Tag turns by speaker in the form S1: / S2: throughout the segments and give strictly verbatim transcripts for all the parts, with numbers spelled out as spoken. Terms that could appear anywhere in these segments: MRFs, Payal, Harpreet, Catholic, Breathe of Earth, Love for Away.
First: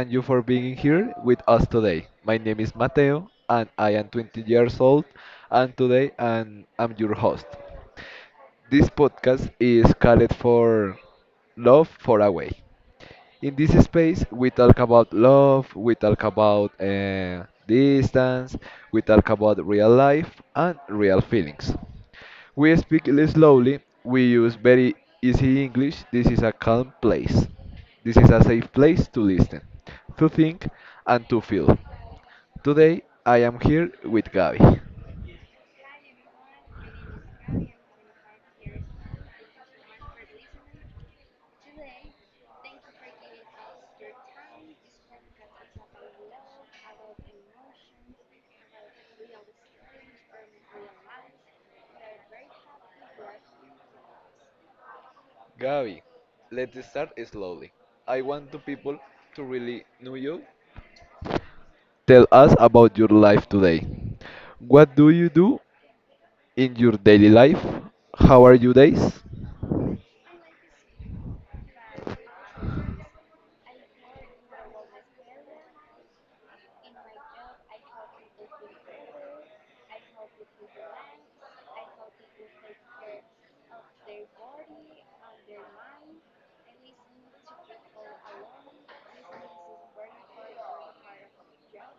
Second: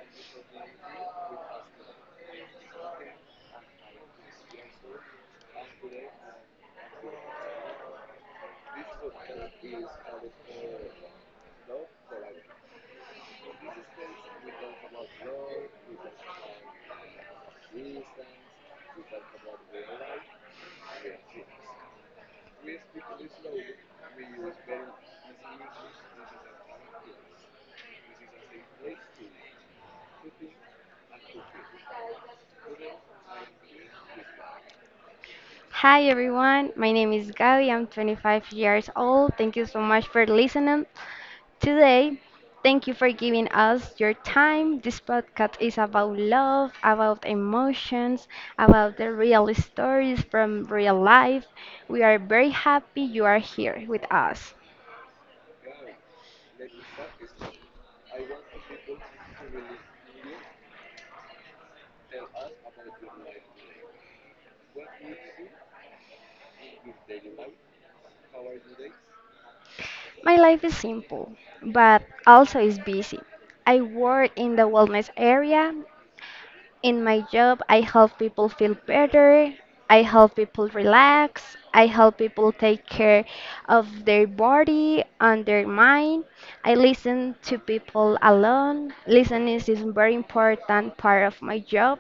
S1: Thank you for being here with us today. My name is Mateo and I am twenty years old, and today I'm, I'm your host. This podcast is called for Love for a Way. In this space, we talk about love, we talk about uh, distance, we talk about real life and real feelings. We speak li- slowly, we use very easy English. This is a calm place. This is a safe place to listen, to think, and to feel. Today, I am here with Gabi.
S2: Hi everyone, my name is Gabi. I'm twenty-five years old. Thank you so much for listening today. Thank you for giving us your time. This podcast is about love, about emotions, about the real stories from real life. We are very happy you are here with us.
S1: Gabi, let's start slowly. I want the people to really know you. Tell us about your life today. What do you do in your daily life? How are your days?
S2: My life is simple, but also is busy. I work in the wellness area. In my job, I help people feel better. I help people relax. I help people take care of their body and their mind. I listen to people alone. Listening is a very important part of my job.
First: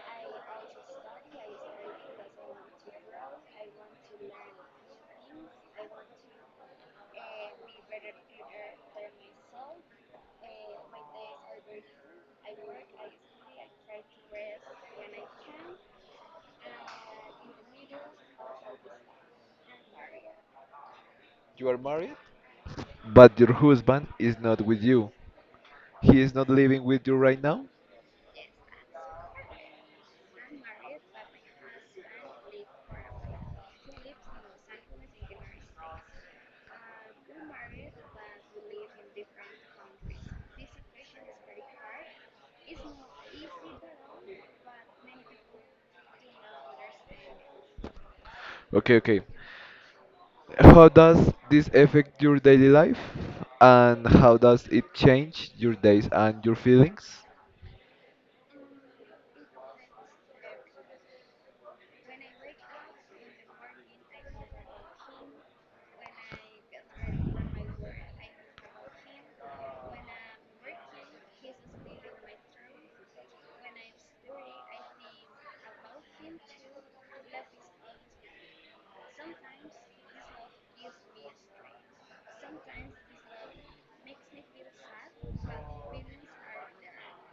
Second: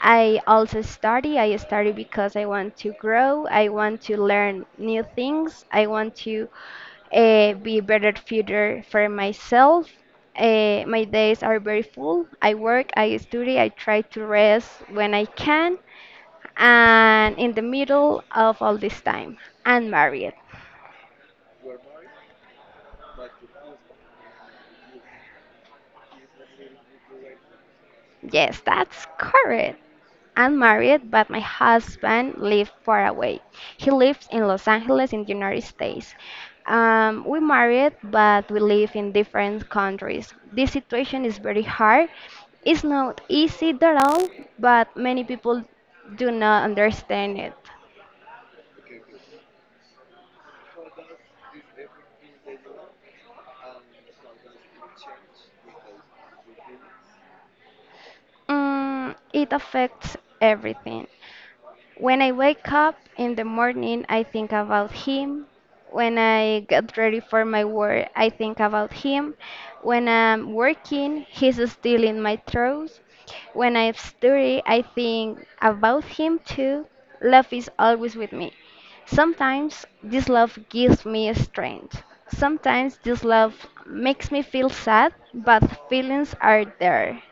S2: I also study. I study because I want to grow. I want to learn new things. I want to uh, be better future for myself. Uh, my days are very full. I work, I study, I try to rest when I can, and in the middle of all this time, I'm married.
S1: You are married? But your husband is not with you. He is not living with you right now?
S2: Yes, that's correct. I'm married, but my husband lives far away. He lives in Los Angeles, in the United States. Um, we married, but we live in different countries. This situation is very hard. It's not easy at all, but many people do not understand it.
S1: Okay, okay. How does this affect your daily life? And how does it change your days and your feelings?
S2: Mm, it affects everything. When I wake up in the morning, I think about him. When I get ready for my work, I think about him. When I'm working, he's still in my throat. When I study, I think about him too. Love is always with me. Sometimes this love gives me strength. Sometimes this love makes me feel sad, but feelings are there.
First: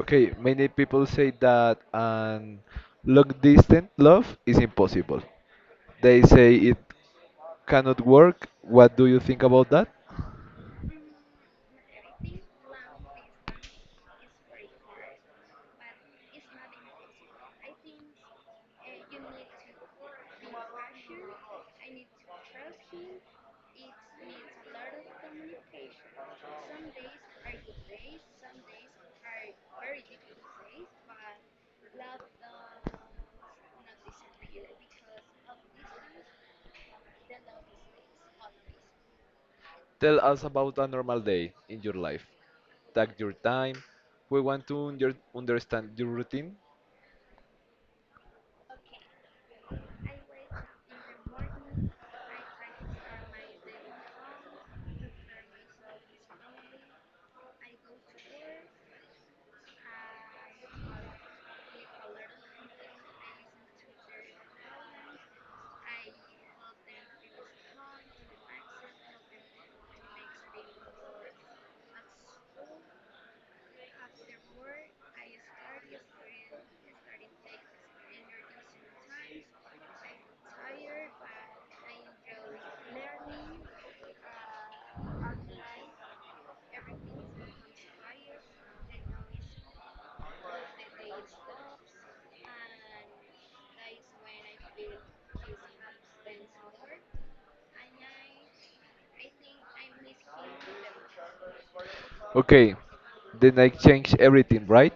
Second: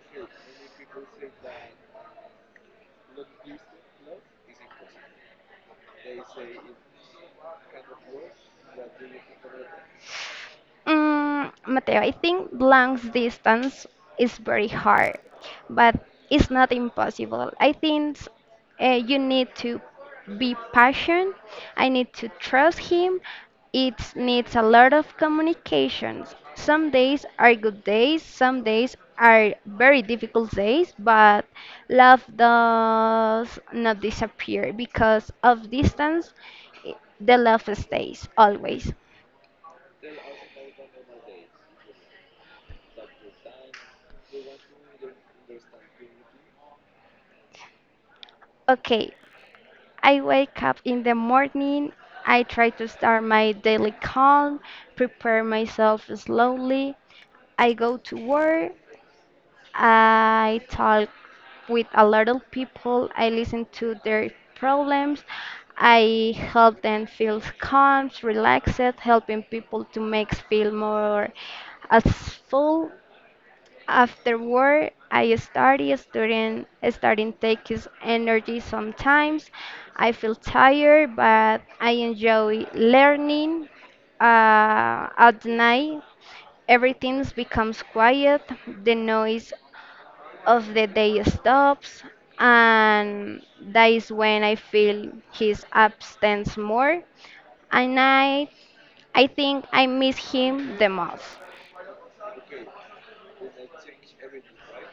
S1: Okay, many people say that an long distance love is impossible. They say it cannot work. What do you think about that?
S2: Mm, Mateo, I think Blank's distance is very hard, but it's not impossible. I think uh, you need to be patient. I need to trust him. It needs a lot of communications. Some days are good days, some days are very difficult days, but love does not disappear because of distance, i- the love stays always.
S1: Tell us about a normal day in your life. Take your time. We want to under- understand your routine.
S2: Okay, I wake up in the morning. I try to start my daily calm, prepare myself slowly. I go to work. I talk with a lot of people. I listen to their problems. I help them feel calm, relaxed, helping people to make feel more as full. Afterward, I started studying, starting takes energy sometimes. I feel tired, but I enjoy learning. Uh, at night, everything becomes quiet. The noise of the day stops, and that is when I feel his absence more. And I, I think I miss him the most.
S1: Okay, the night change everything, right?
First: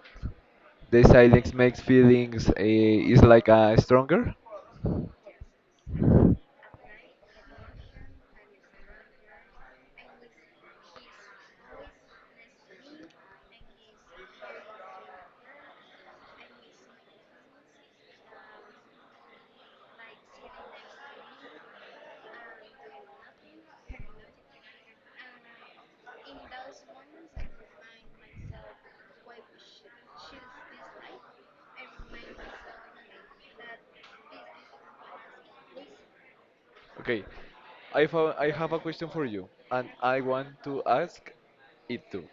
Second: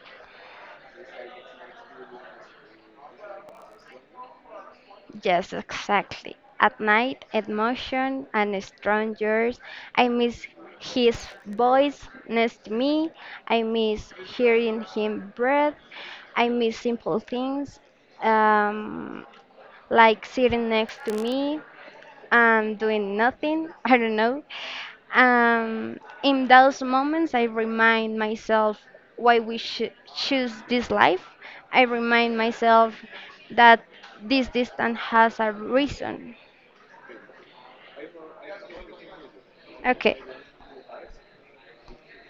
S1: The silence makes feelings uh, is like a stronger.
S2: Yes, exactly. At night, emotion and strangers. I miss his voice next to me. I miss hearing him breathe. I miss simple things um, like sitting next to me. I'm doing nothing. I don't know. Um, in those moments, I remind myself why we should choose this life. I remind myself that this distance has a reason.
S1: Okay, I found, I have a question for you, and I
S2: Okay.
S1: want to ask it too.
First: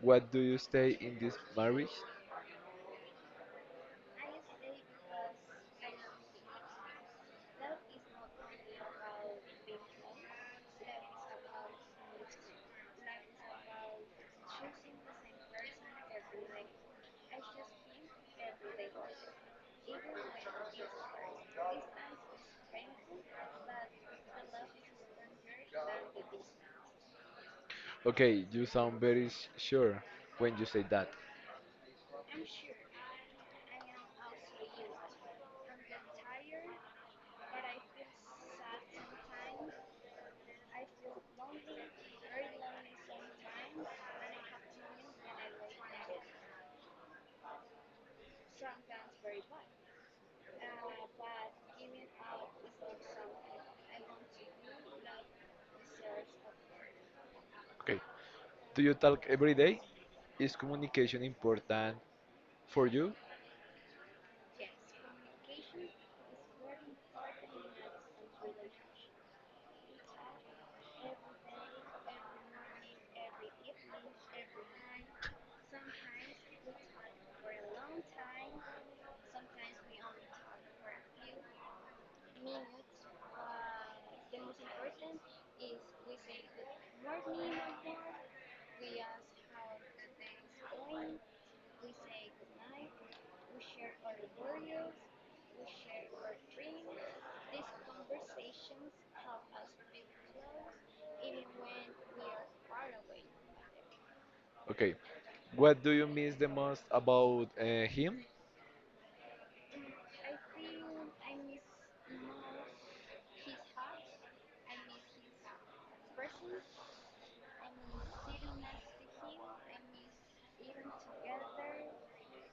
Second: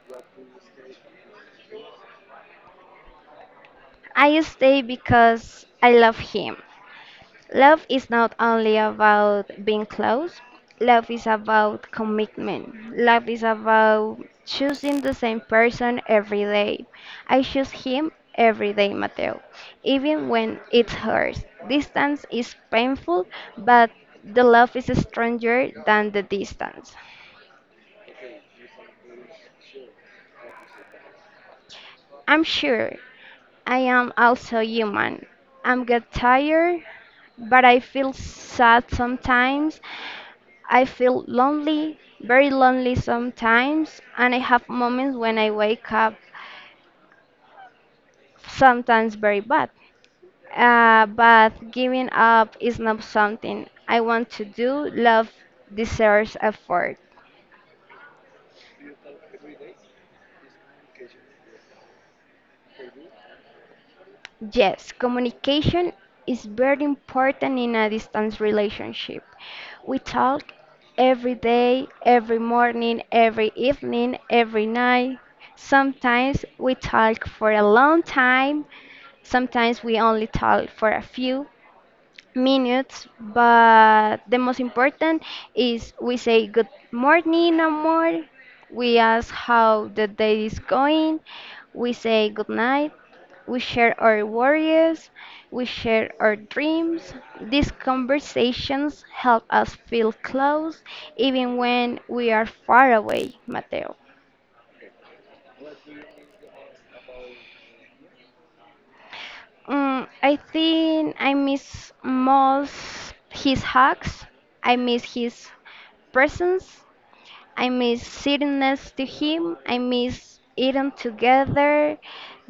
S1: What do you stay in this marriage?
S2: I stay because I love him. Love is not only about being close, love is about commitment. Love is about choosing the same person every day. I choose him every day, Mateo, even when it hurts. Distance is painful, but the love is stronger than the distance.
S1: Okay, you sound very s- sure when you say that.
S2: I'm sure I am also human. I'm get tired, but I feel sad sometimes. I feel lonely, very lonely sometimes, and I have moments when I wake up sometimes very bad. Uh, but giving up is not something I want to do. Love deserves effort.
S1: Okay. Do you talk every day? Is communication important for you?
S2: Yes, communication is very important in a distance relationship. We talk every day, every morning, every evening, every night. Sometimes we talk for a long time. Sometimes we only talk for a few minutes, but the most important is we say good morning or more. We ask how the day is going. We say good night. We share our worries. We share our dreams. These conversations help us feel close even when we are far away, Mateo.
S1: Okay. What do you miss the most about uh, him?
S2: Mm, I think I miss most his hugs. I miss his presence. I miss sitting next to him. I miss eating together,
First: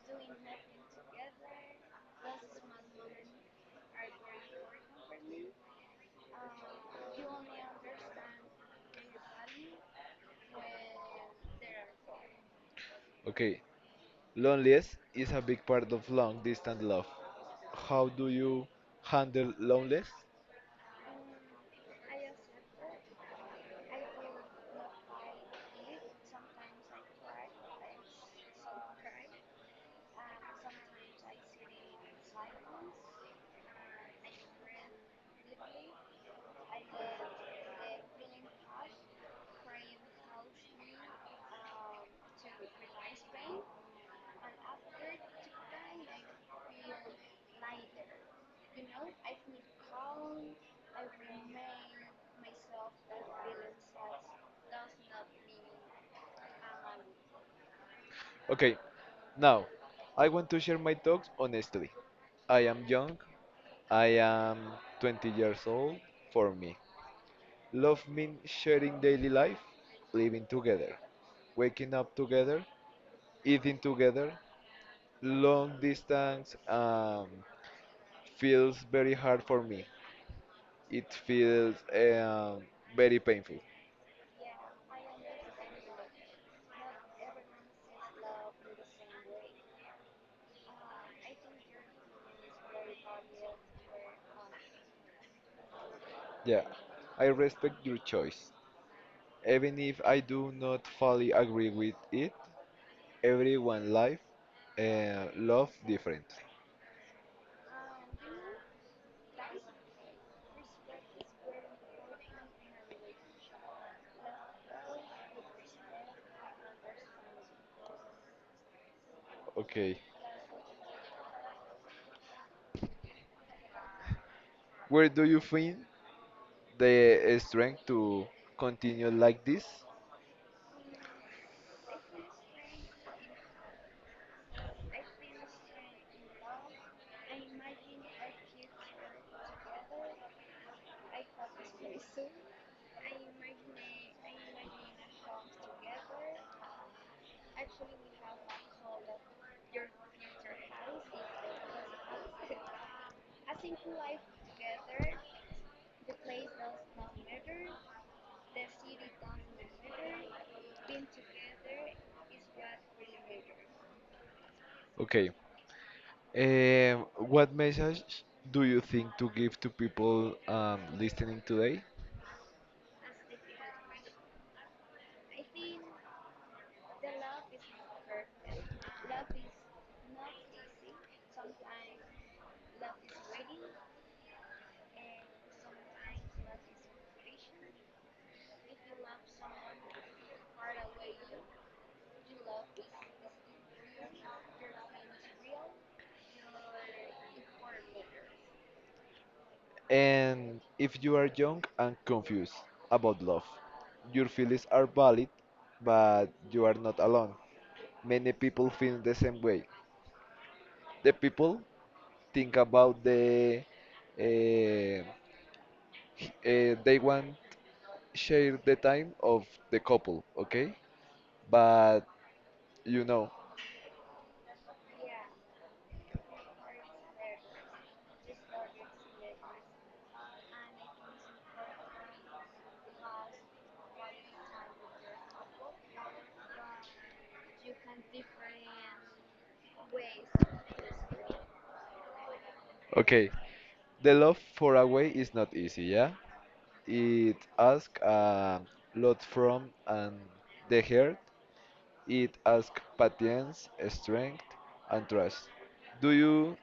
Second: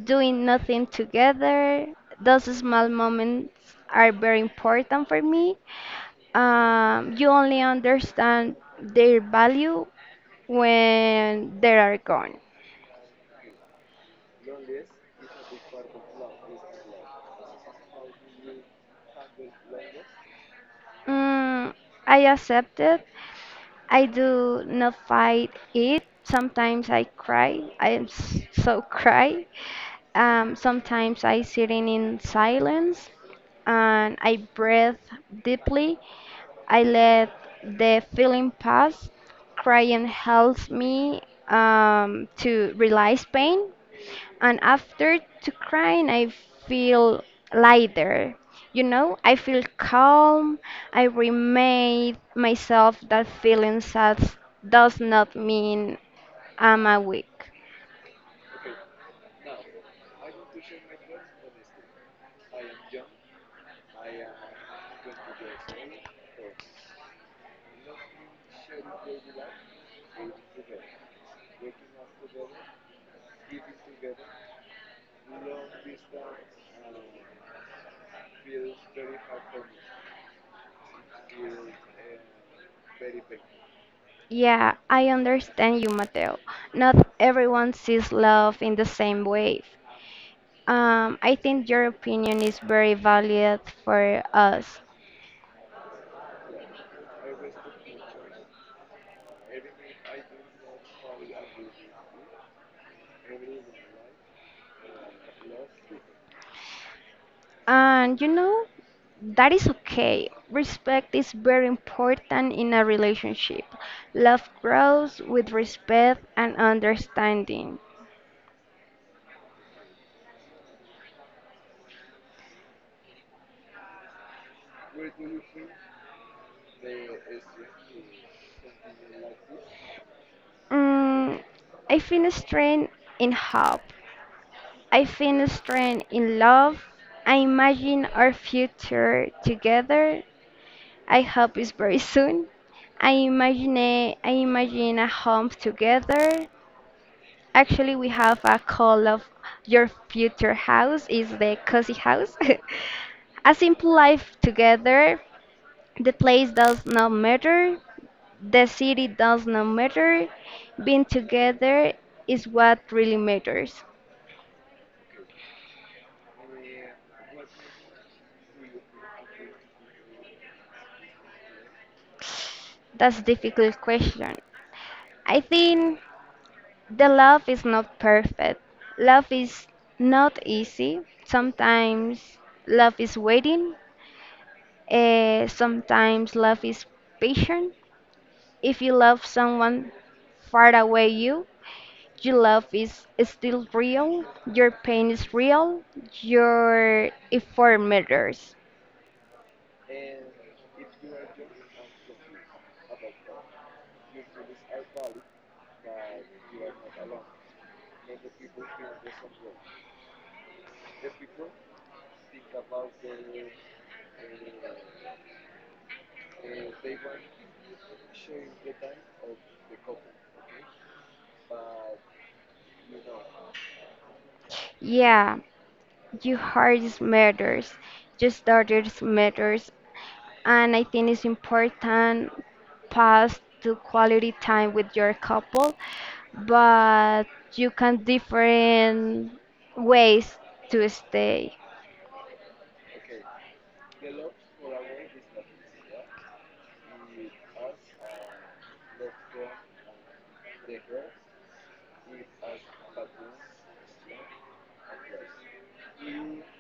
S2: doing nothing together. Those small moments are very important for me. Um, you only understand their value when they are gone.
S1: Okay. Loneliness is a big part of long distance love. How do you handle loneliness?
S2: Mm, I accept it. I do not fight it. Sometimes I cry. I am s- so cry. Um, sometimes I sit in, in silence and I breathe deeply. I let the feeling pass. Crying helps me um, to realize pain. And after to crying, I feel lighter. You know, I feel calm. I remind myself that feeling sad does not mean I'm a weak.
S1: Okay. Now, I want to share my thoughts honestly. I am young. I am twenty years old. For me, love means sharing daily life, living together, waking up together, eating together. Long distance um, feels very hard for me. It feels um, very painful.
S2: Yeah, I understand you, Mateo. Not everyone sees love in the same way. Um, I think your opinion is very valid for us.
S1: Yeah, I respect your choice. Even if I do not fully agree with it, everyone life uh, love differently.
S2: And you know, that is okay. Respect is very important in a relationship. Love grows with respect and understanding.
S1: Okay, where do you find the strength to continue like this?
S2: Mm, I feel strength in hope. I feel strength in love. I imagine our future together. I hope it's very soon. I imagine a, I imagine a home together. Actually, we have a call of your future house is the cozy house. A simple life together. The place does not matter. The city does not matter. Being together is what really matters.
S1: Okay. Um, what message do you think to give to people um, listening today?
S2: That's difficult question. I think the love is not perfect. Love is not easy. Sometimes love is waiting. Eh, sometimes love is patient. If you love someone far away you, your love is still real. Your pain is real. Your effort matters.
S1: And if you are young and confused about love, your feelings are valid, but you are not alone. Many people feel the same way. The people think about the uh, uh, they want share the time of the couple, okay? But you know,
S2: Yeah, your heart is matters. Your starters matters. And I think it's important pass to quality time with your couple, but you can different ways to stay.
S1: okay, the love for a way is not easy, yeah. It asks a lot from and the heart. It asks patience, strength, and trust. Do you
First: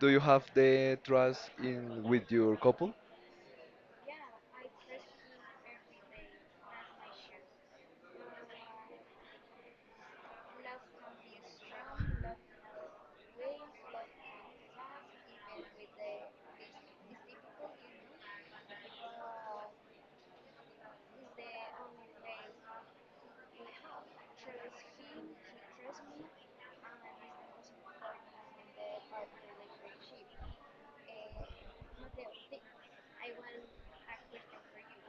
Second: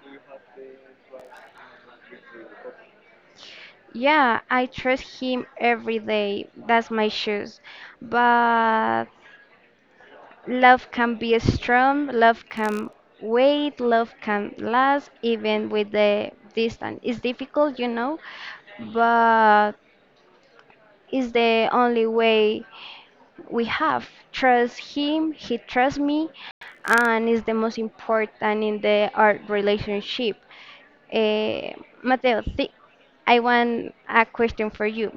S1: do you have the trust in with your couple?
S2: Yeah, I trust him every day. That's my shoes. But love can be strong, love can wait, love can last even with the distance. It's difficult, you know, but it's the only way we have trust him he trusts me and is the most important in the art relationship. uh, Mateo, th- I want a question for you.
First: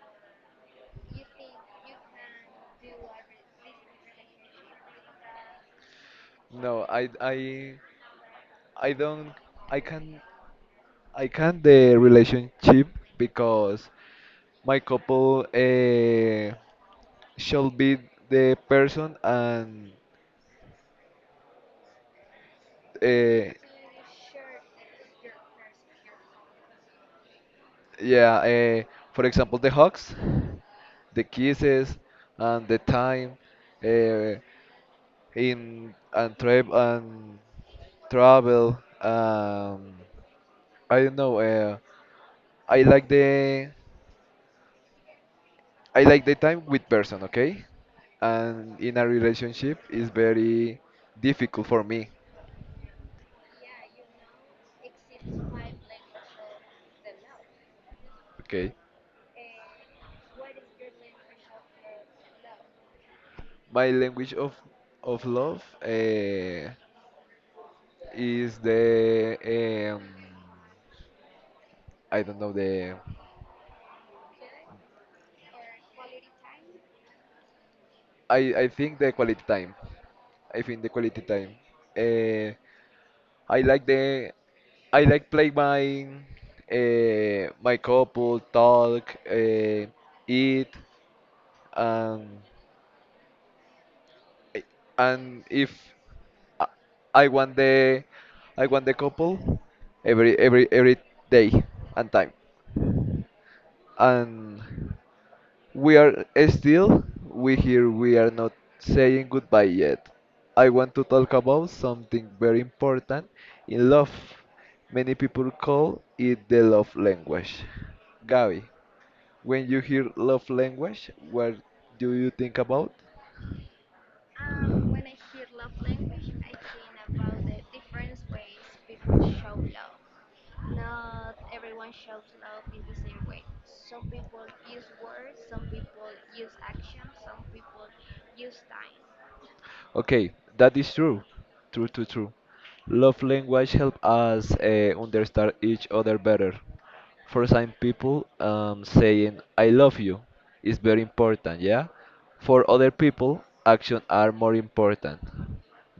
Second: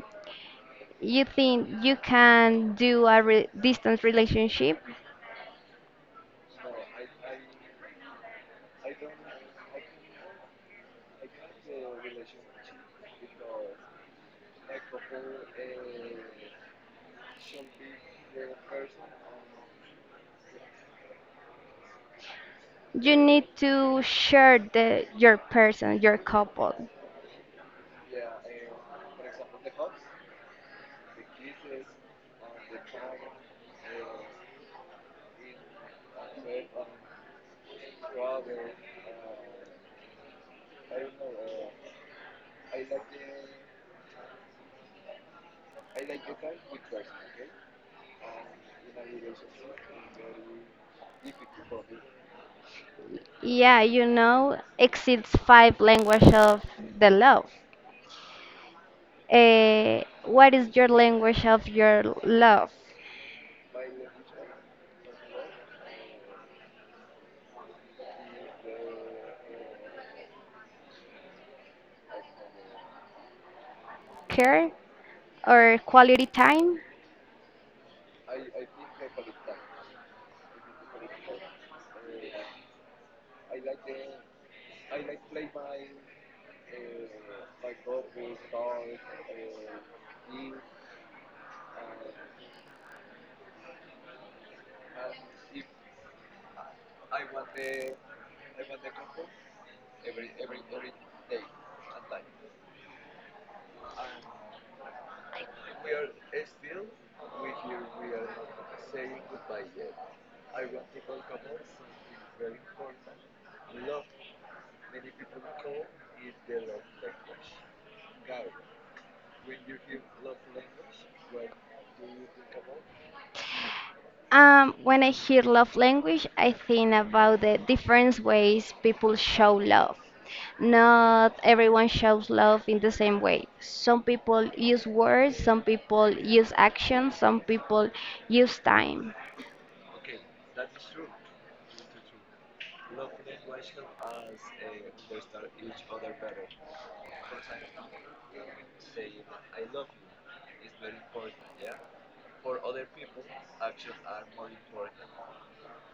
S2: You think you can do a re- distance relationship?
S1: No, I I I don't, I can I can't the relationship because my couple uh, shall be the person, and
S2: You
S1: uh,
S2: need to share the your person your couple.
S1: yeah, uh, for example, the hugs, the kisses, and the time uh, in and trip and travel. Um, I don't know. Uh, I like the I like the time with person, okay? And in a relationship is very difficult for me,
S2: Yeah, you know exceeds five language of the love.
S1: okay?
S2: Uh, what is your language of your love?
S1: My language of of love uh, is the, um, I don't know the,
S2: Care or quality time?
S1: I I think the quality time. I think the quality time. Uh, I like the, I like play my uh, my couple talk, uh, eat, um, I- and if I, I want the, I want the couple every every every day and time, and we are still, we here, we are not saying goodbye yet. I want to talk about something very important in love. Many people call it the love language. Gabi, when you hear love language, what do you think about?
S2: Um, when I hear love language, I think about the different ways people show love. Not everyone shows love in the same way. Some people use words, some people use actions, some people use time.
S1: Okay, that is true. True, true, true. Love language help us uh, understand each other better. For some people, um, saying "I love you" is very important. Yeah, for other people, actions are more important.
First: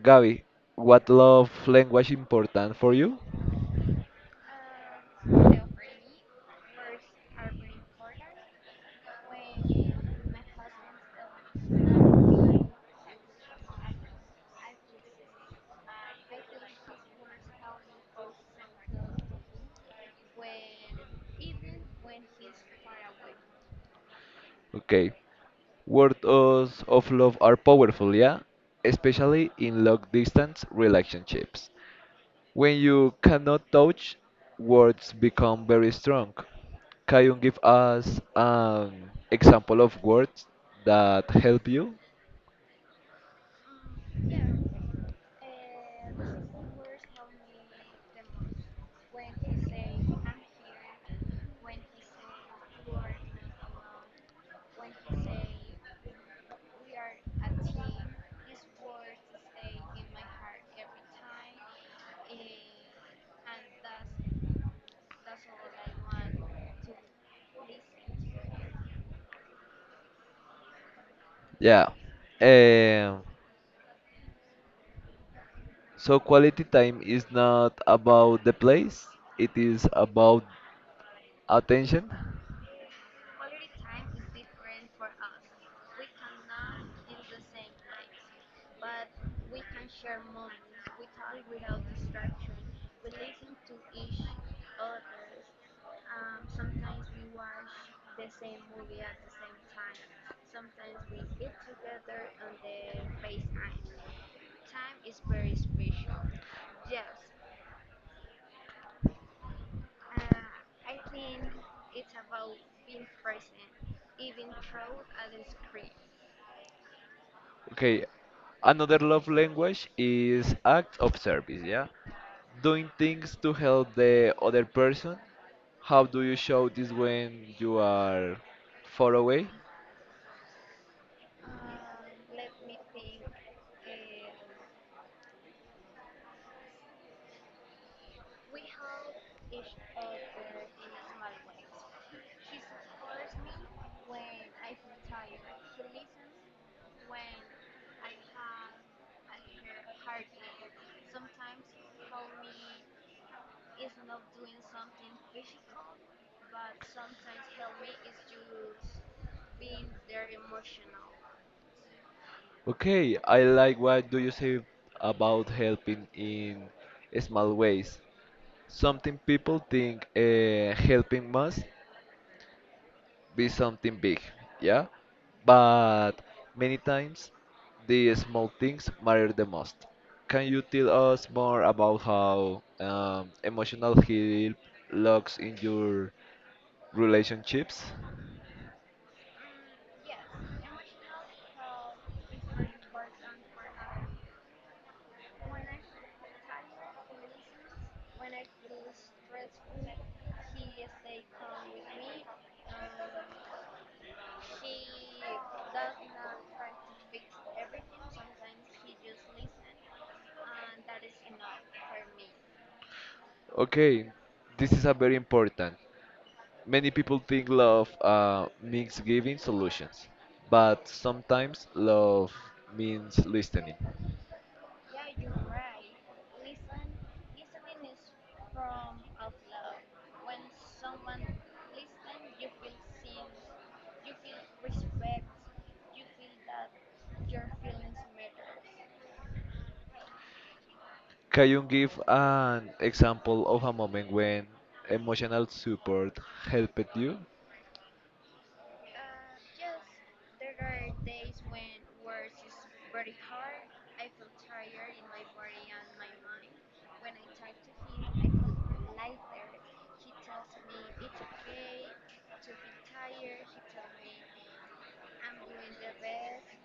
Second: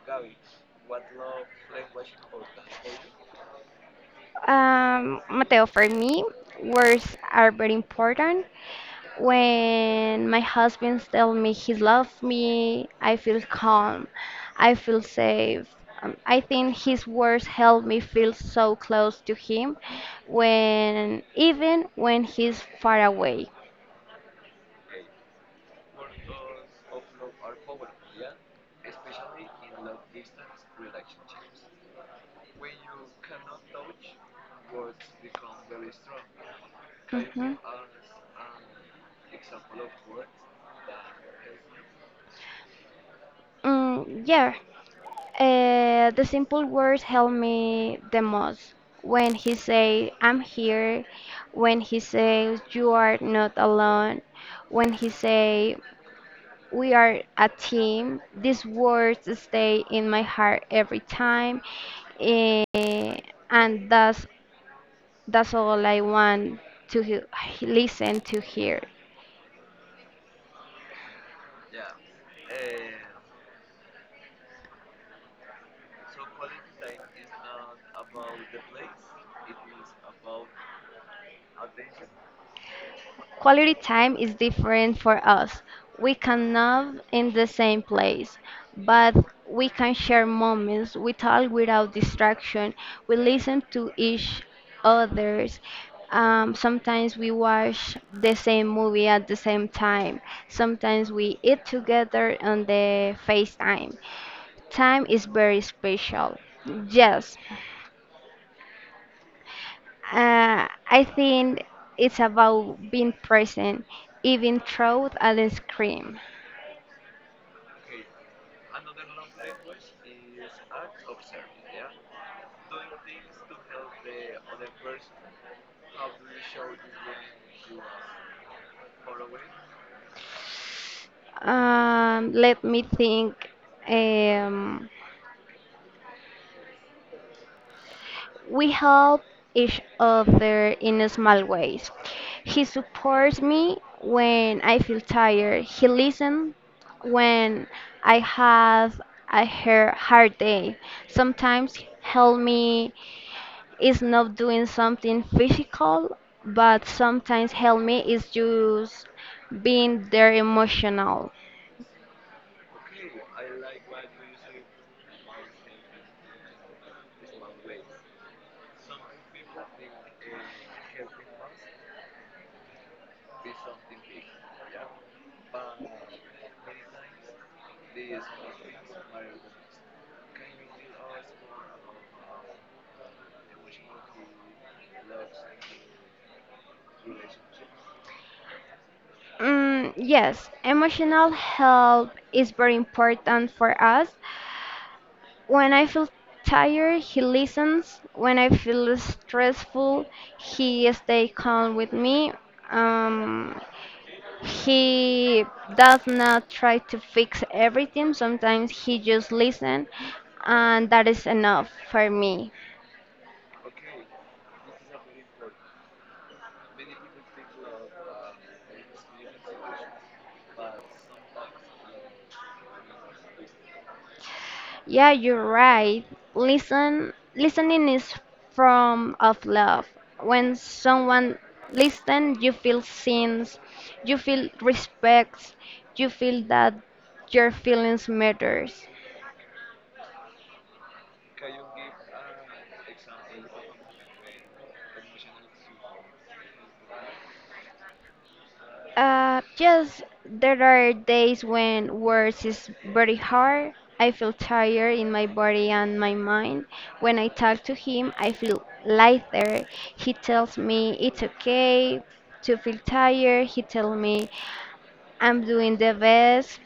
S1: Gaby, what love language important for you?
S2: Um, Mateo, for me, words are very important. When my husband tells me he loves me, I feel calm. I feel safe. Um, I think his words help me feel so close to him when even when he's far away.
S1: Okay, words of love are powerful. Yeah, especially in long distance relationships. When you cannot touch, words become very strong. Can you give
S2: Mhm.
S1: us an example of words that help you?
S2: Mm, yeah. Uh, the simple words help me the most. When he say I'm here, when he says you are not alone, when he say we are a team. These words stay in my heart every time, eh, and that's that's all I want to he- listen to hear.
S1: Yeah. Um, so quality time is not about the place, it is about attention.
S2: Quality time is different for us. We cannot in the same place, but we can share moments. We talk without distraction. We listen to each others. Um, sometimes we watch the same movie at the same time. Sometimes we eat together on the FaceTime. Time is very special. Yes, uh, I think it's about being present, even through a scream.
S1: Okay. Another love language is act of service, yeah? Doing things to help the other person. How do you show this when you are far away?
S2: Um, let me think. Um, we help each other in small ways. He supports me when I feel tired. He listens when I have a hair- hard day. Sometimes help me it's not doing something physical, but sometimes help me is just being there emotional.
S1: Okay, I like what do you say about helping in small ways. Something people think uh, helping must be something big, yeah? But many times the small things matter the most. Can you tell us more about how, um, emotional help looks in your relationships?
S2: Mm, yes, emotional help is very important for us. When I feel tired, he listens. When I feel stressful, he stay calm with me. Um, he does not try to fix everything. Sometimes he just listen, and that is enough for me.
S1: Okay, this is a very important. Many people think love uh, means giving solutions, but sometimes love means listening.
S2: Yeah, you're right. Listen, listening is from of love. When someone listens, you feel seen, you feel respect, you feel that your feelings matters.
S1: Can you give an example of a moment when emotional support helped you?
S2: Uh, just there are days when words is very hard. I feel tired in my body and my mind. When I talk to him, I feel lighter. He tells me it's okay to feel tired. He tells me I'm doing the best.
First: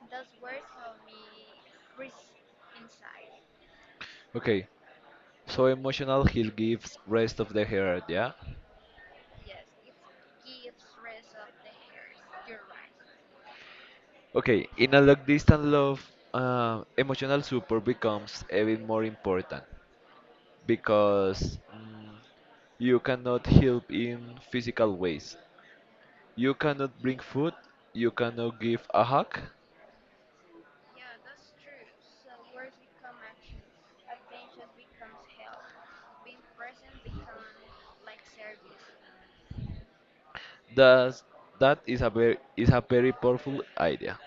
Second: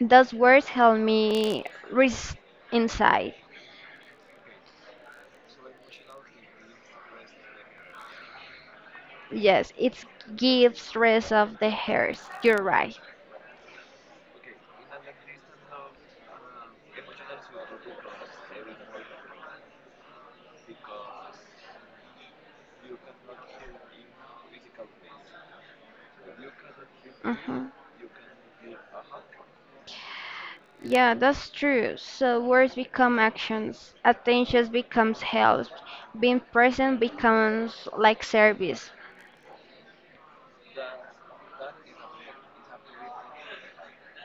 S2: Those words help me rest inside.
S1: Okay, so emotional heal gives rest of the heart, yeah?
S2: Yes, it gives rest of the hairs. You're right.
S1: Okay, in a long distance love, uh, emotional support becomes even more important because, mm, you cannot help in physical ways. You cannot bring food.
S2: Mhm.
S1: You cannot give a hug.
S2: Yeah, that's true. So words become actions. Attention becomes help. Being present becomes like service.
S1: That's, that is a very is a very powerful idea.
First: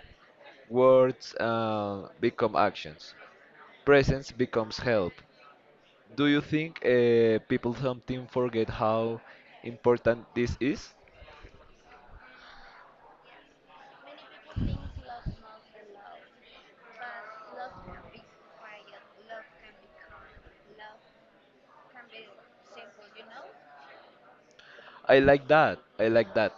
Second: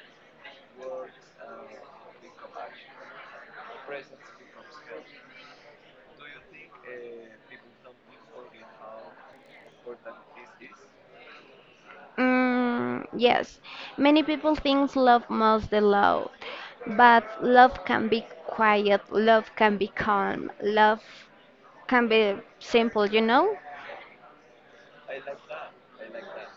S1: Words uh, become actions. Presence becomes help. Do you think uh, people sometimes forget how important this is?
S2: Mm, yes, many people think love must be loud, but love can be quiet, love can be calm, love can be simple, you know?
S1: I like that. I like that.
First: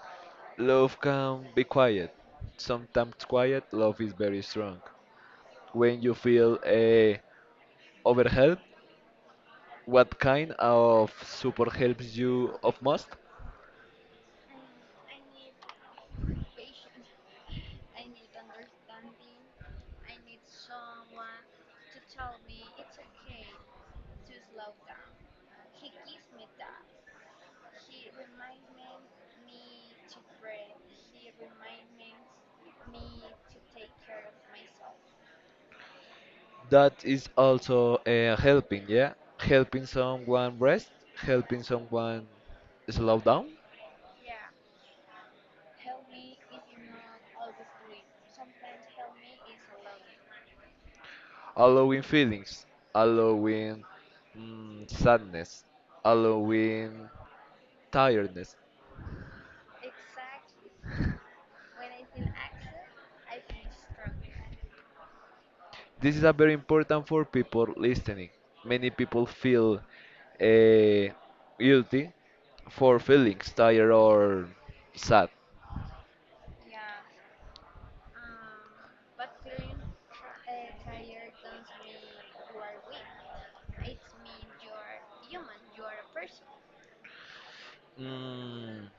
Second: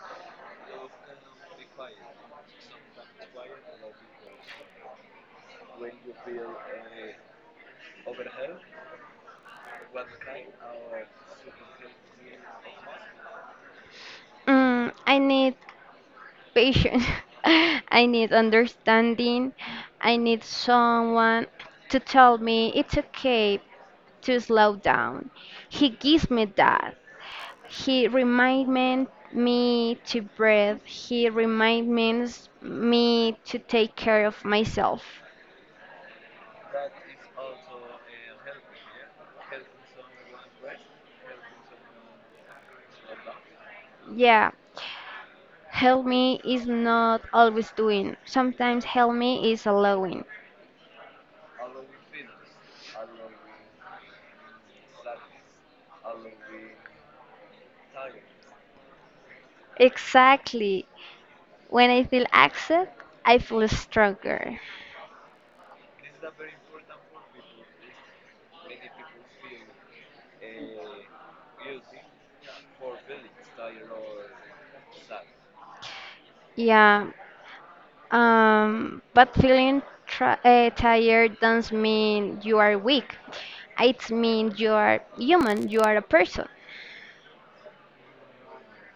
S1: Love can be quiet. Sometimes quiet love is very strong. When you feel uh, overwhelmed, what kind of support helps you of most?
S2: Mm, I need patience, I need understanding, I need someone to tell me it's okay to slow down. He gives me that. He reminded me to breathe. He reminds me to take care of myself.
S1: That is also uh, helping, yeah? Helping someone rest, helping someone slow down,
S2: Yeah, help me is not always doing. Sometimes help me is allowing.
S1: allowing feelings, allowing, mm, sadness, allowing tiredness.
S2: Exactly. When I feel upset, I feel stronger.
S1: This is a very important for people listening. Many people feel uh, guilty for feelings tired or sad.
S2: Yeah. Um, but feeling tra- uh, tired doesn't mean you are weak. It means you are human. You are a person.
S1: Mm,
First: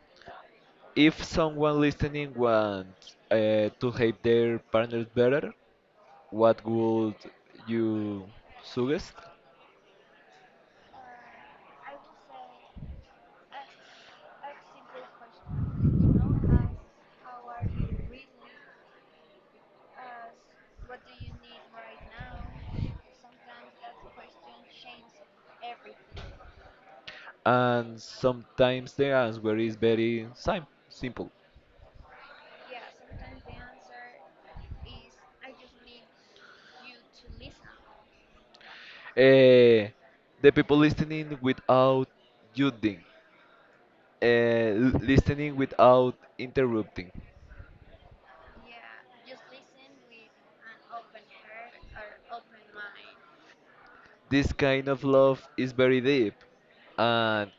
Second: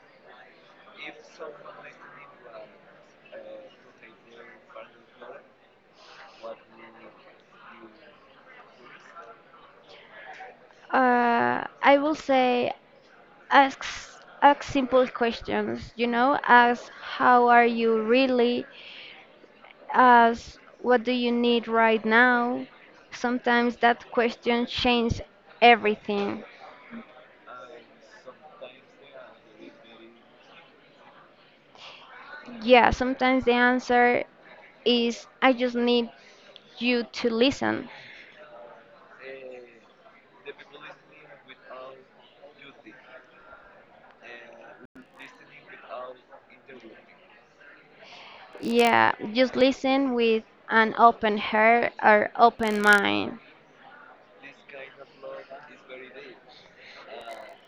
S1: If someone listening wants uh, to hate their partners better, what would you suggest?
S2: Uh, I will say ask ask simple questions, you know, ask how are you really, ask what do you need right now. Sometimes that question changes everything.
S1: And sometimes the answer is very sim- simple.
S2: Yeah, sometimes the answer is I just need you to listen.
S1: Uh, the people listening without judging, uh, l- listening without interrupting.
S2: Yeah, just listen with an open heart or open mind.
S1: This kind of love is very deep, and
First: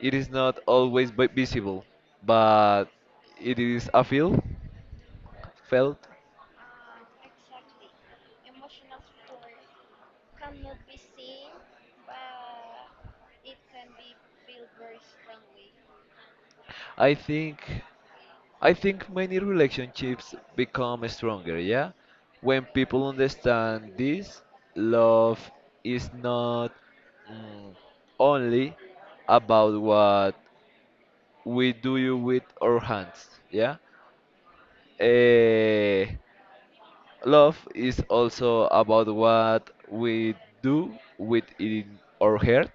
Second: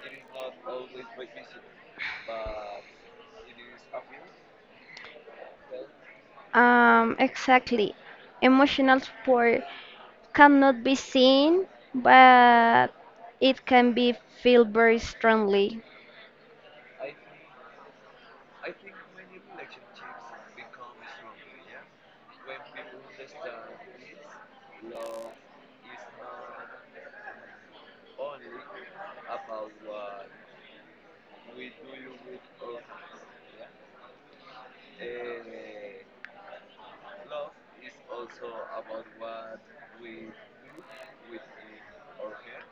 S1: it is not always vi- visible, but it is a feel felt.
S2: Um, exactly. Emotional support cannot be seen, but it can be felt very strongly.
S1: I think I think many relationships become stronger, yeah? When people understand this, love is not, mm, only about what we do with our hands, yeah? Eh, love is also about what we do with our heart.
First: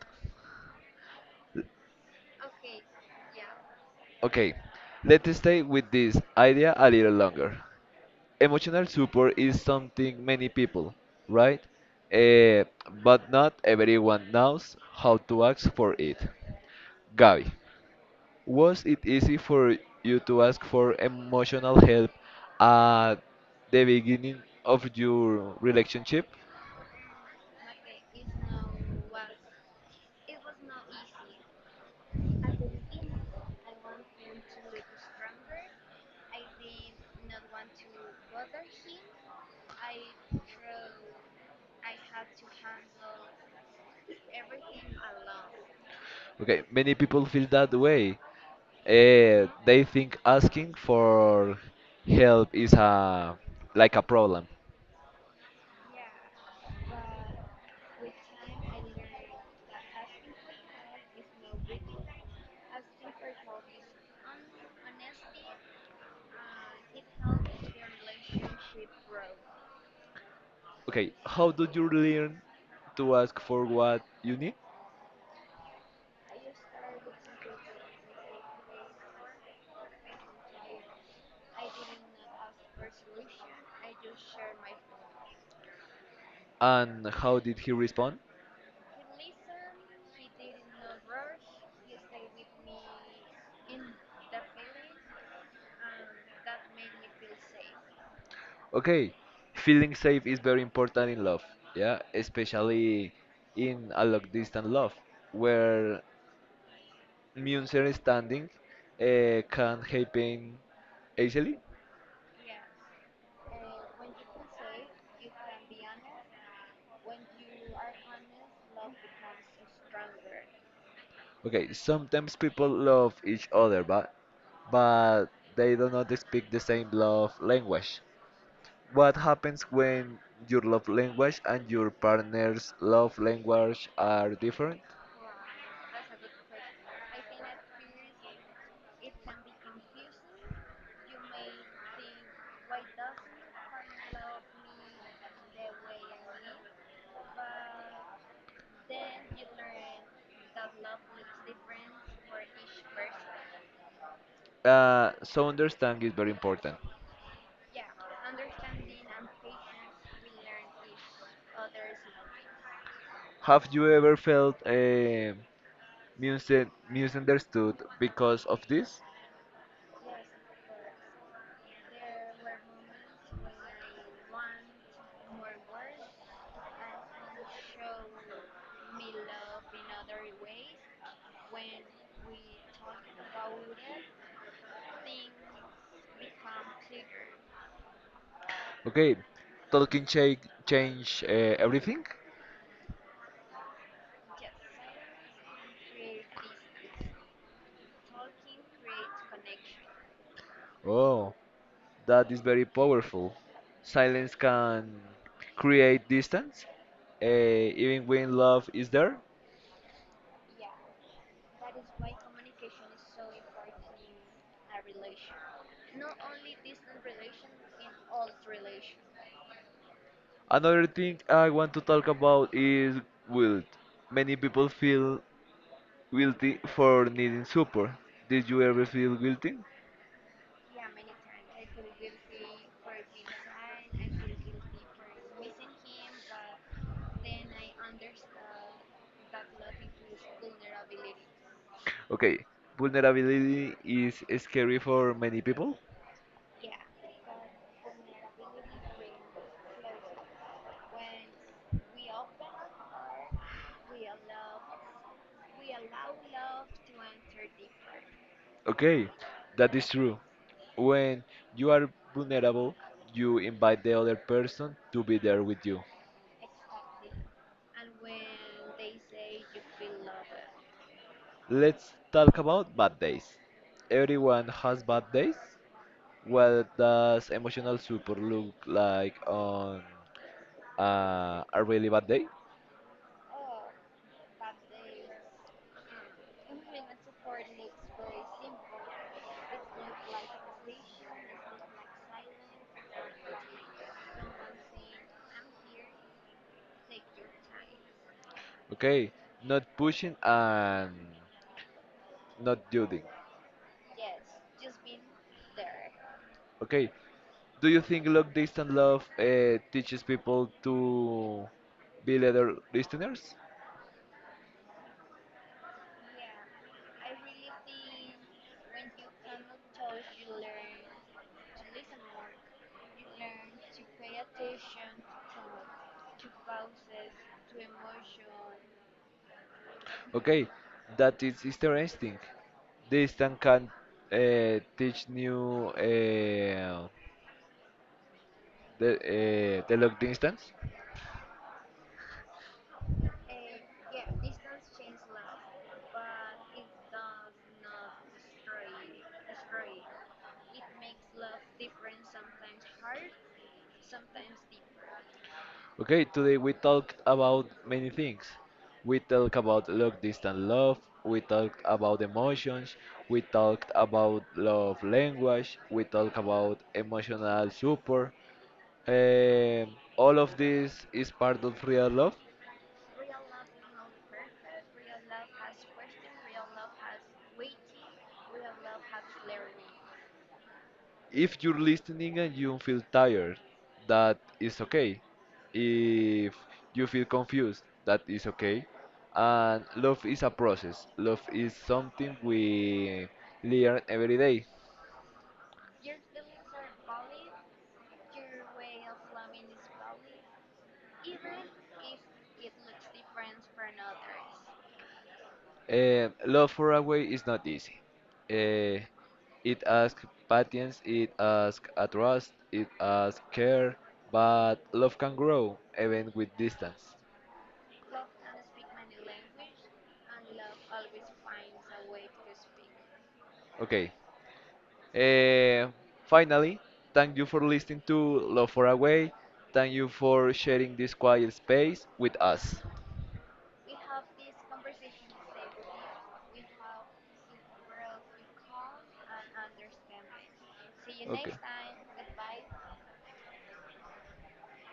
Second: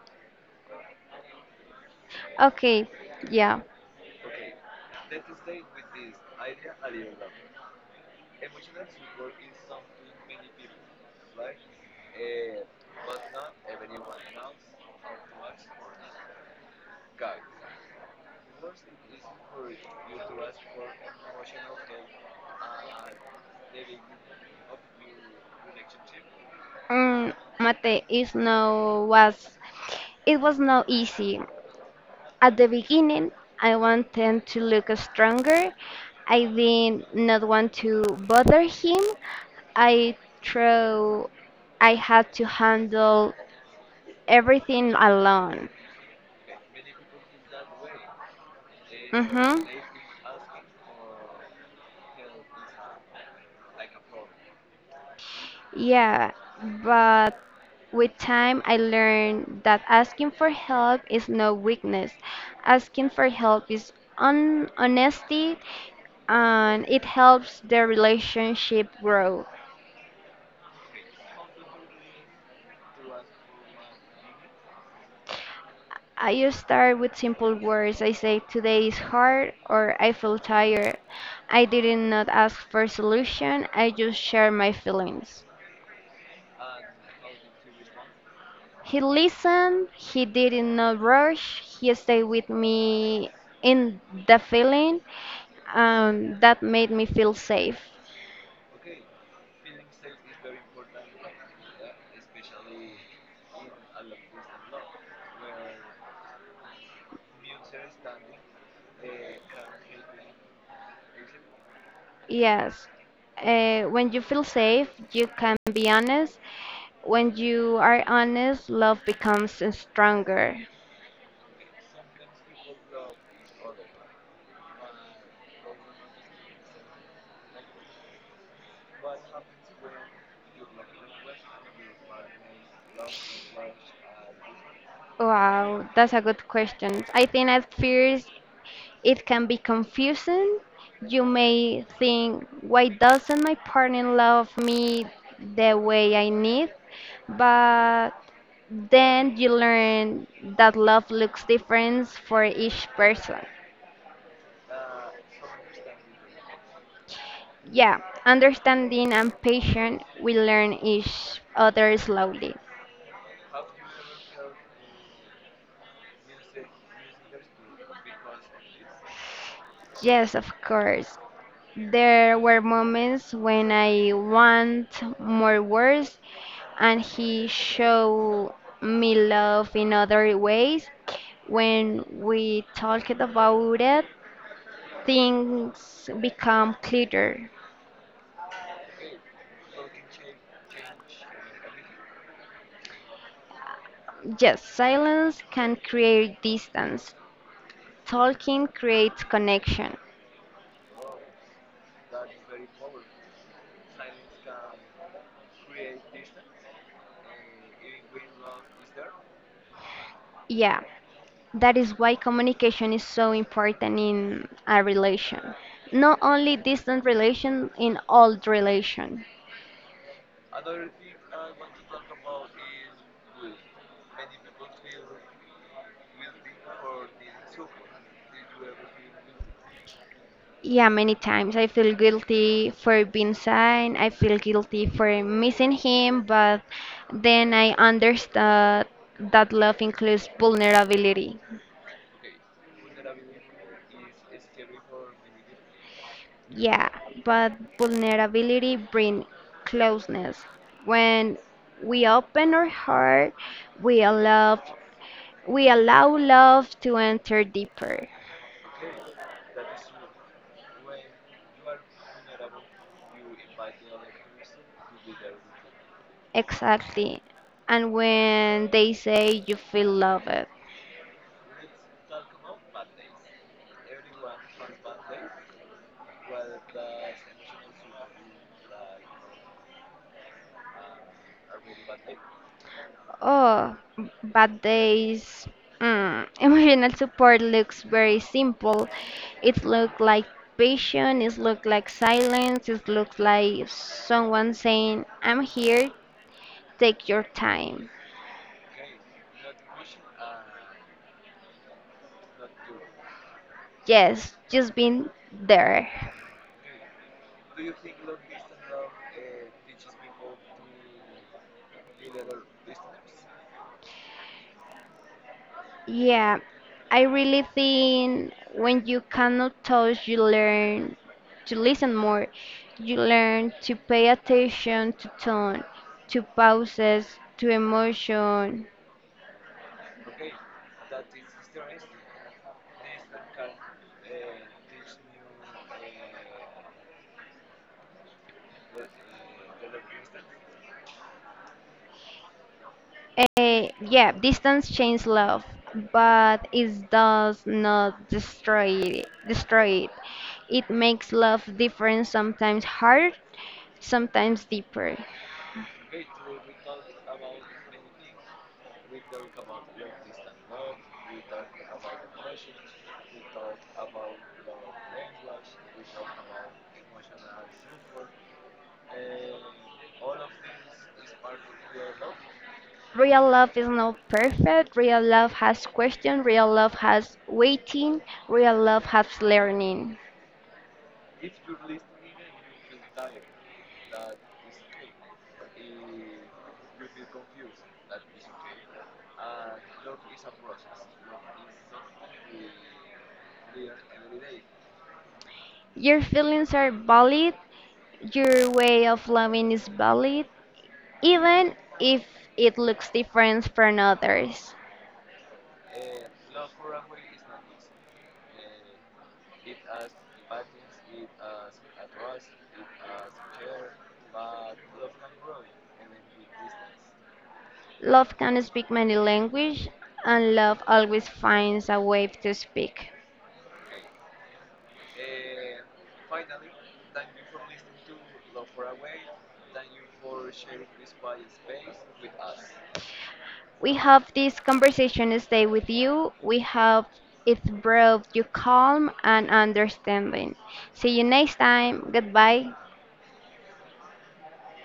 S2: Okay, yeah.
S1: Okay, let's stay with this idea a little longer. Emotional support is something many people, right? Eh, but not everyone knows how to ask for it. Gabi, was it easy for you to ask for emotional help at the beginning of your relationship?
S2: Mm, mate is no was it was not easy. At the beginning, I wanted to look stronger. I did not want to bother him. I throw I had to handle everything alone.
S1: Okay, many people feel that way. Eh,
S2: Mhm.
S1: they think asking for help is a like a problem.
S2: Yeah, but with time I learned that asking for help is no weakness. Asking for help is on honesty and it helps the relationship grow.
S1: Okay, how did you learn to ask for what you need?
S2: I just start with simple words. I say today is hard or I feel tired. I did not ask for solution. I just share my feelings.
S1: And how did he respond?
S2: He listened, he did not rush, he stayed with me in the feeling, and that made me feel safe.
S1: Okay, feeling safe is very important in love, yeah, especially in a long distance love, where misunderstanding uh, can happen easily.
S2: Yes, uh, when you feel safe, you can be honest. When you are honest, love becomes stronger.
S1: Okay, sometimes people love each other, but but they do not speak the same love language. What happens when your love language and your partner's love language are different?
S2: Wow, that's a good question. I think at first it can be confusing. You may think, why doesn't my partner love me the way I need? But then you learn that love looks different for each person.
S1: Uh, so understanding is very important.
S2: Yeah, understanding and patience, we learn each other slowly.
S1: Have you ever felt uh, misun- misunderstood because of this?
S2: Yes, of course. There were moments when I want more words, and he showed me love in other ways. When we talked about it, things become clearer.
S1: Okay, talking change change uh, everything.
S2: Yes, silence can create distance. Talking creates connection.
S1: Oh, that is very powerful. Silence can create distance, uh, even when love is there.
S2: Yeah, that is why communication is so important in a relation. Not only distant relation, in all relation.
S1: Another thing I want to talk about is guilt. Many people feel guilty for needing support. Did you ever feel guilty?
S2: Yeah, many times I feel guilty for being sad. I feel guilty for missing him, but then I understood that love includes vulnerability.
S1: Okay, vulnerability is scary for many people.
S2: Yeah, but vulnerability brings closeness. When we open our heart, we allow we allow love to enter deeper.
S1: Okay, that is true. When you are vulnerable, you invite the other person to be there with you.
S2: Exactly. And when they say you feel loved.
S1: Let's talk about bad days. Everyone has bad days. What does emotional support look like on uh, a really bad day?
S2: Oh, bad days. Mm, emotional support looks very simple. It looks like patience, it looks like silence, it looks like someone saying, I'm here, take your time.
S1: Okay, not pushing and not doing.
S2: Yes, just being there.
S1: Okay, do you think long distance love uh, teaches people to be better listeners?
S2: Yeah, I really think when you cannot touch, you learn to listen more. You learn to pay attention to tone, to pauses, to emotion.
S1: Okay, that is interesting. Distance can uh, teach new uh, the uh, the long distance.
S2: Eh, yeah, distance changes love, but it does not destroy it. Destroy it. It makes love different, sometimes hard, sometimes deeper.
S1: Okay, today we talked about many things. We talked about long distance love, we talked about emotions, we talked about love language, we talked about emotional support. Um, all of this is part of real love.
S2: Real love is not perfect. Real love has question. Real love has waiting. Real love has learning.
S1: If you're listening and you feel tired, that is okay. If you feel confused, that is okay. And love is a process. Love is something we learn every day.
S2: Your feelings are valid. Your way of loving is valid, even if it looks different from others.
S1: Eh, love for a way is not easy. Eh, it asks patience, it asks a trust, it asks care, but love can grow even with distance.
S2: Love can speak many languages, and love always finds a way to speak.
S1: Okay. Uh, Finally, thank you for listening to Love for Away. Thank you for sharing this quiet space with us.
S2: We hope this conversation stay with you. We hope it brought you calm and understanding. See you
S1: Okay.
S2: next time. Goodbye.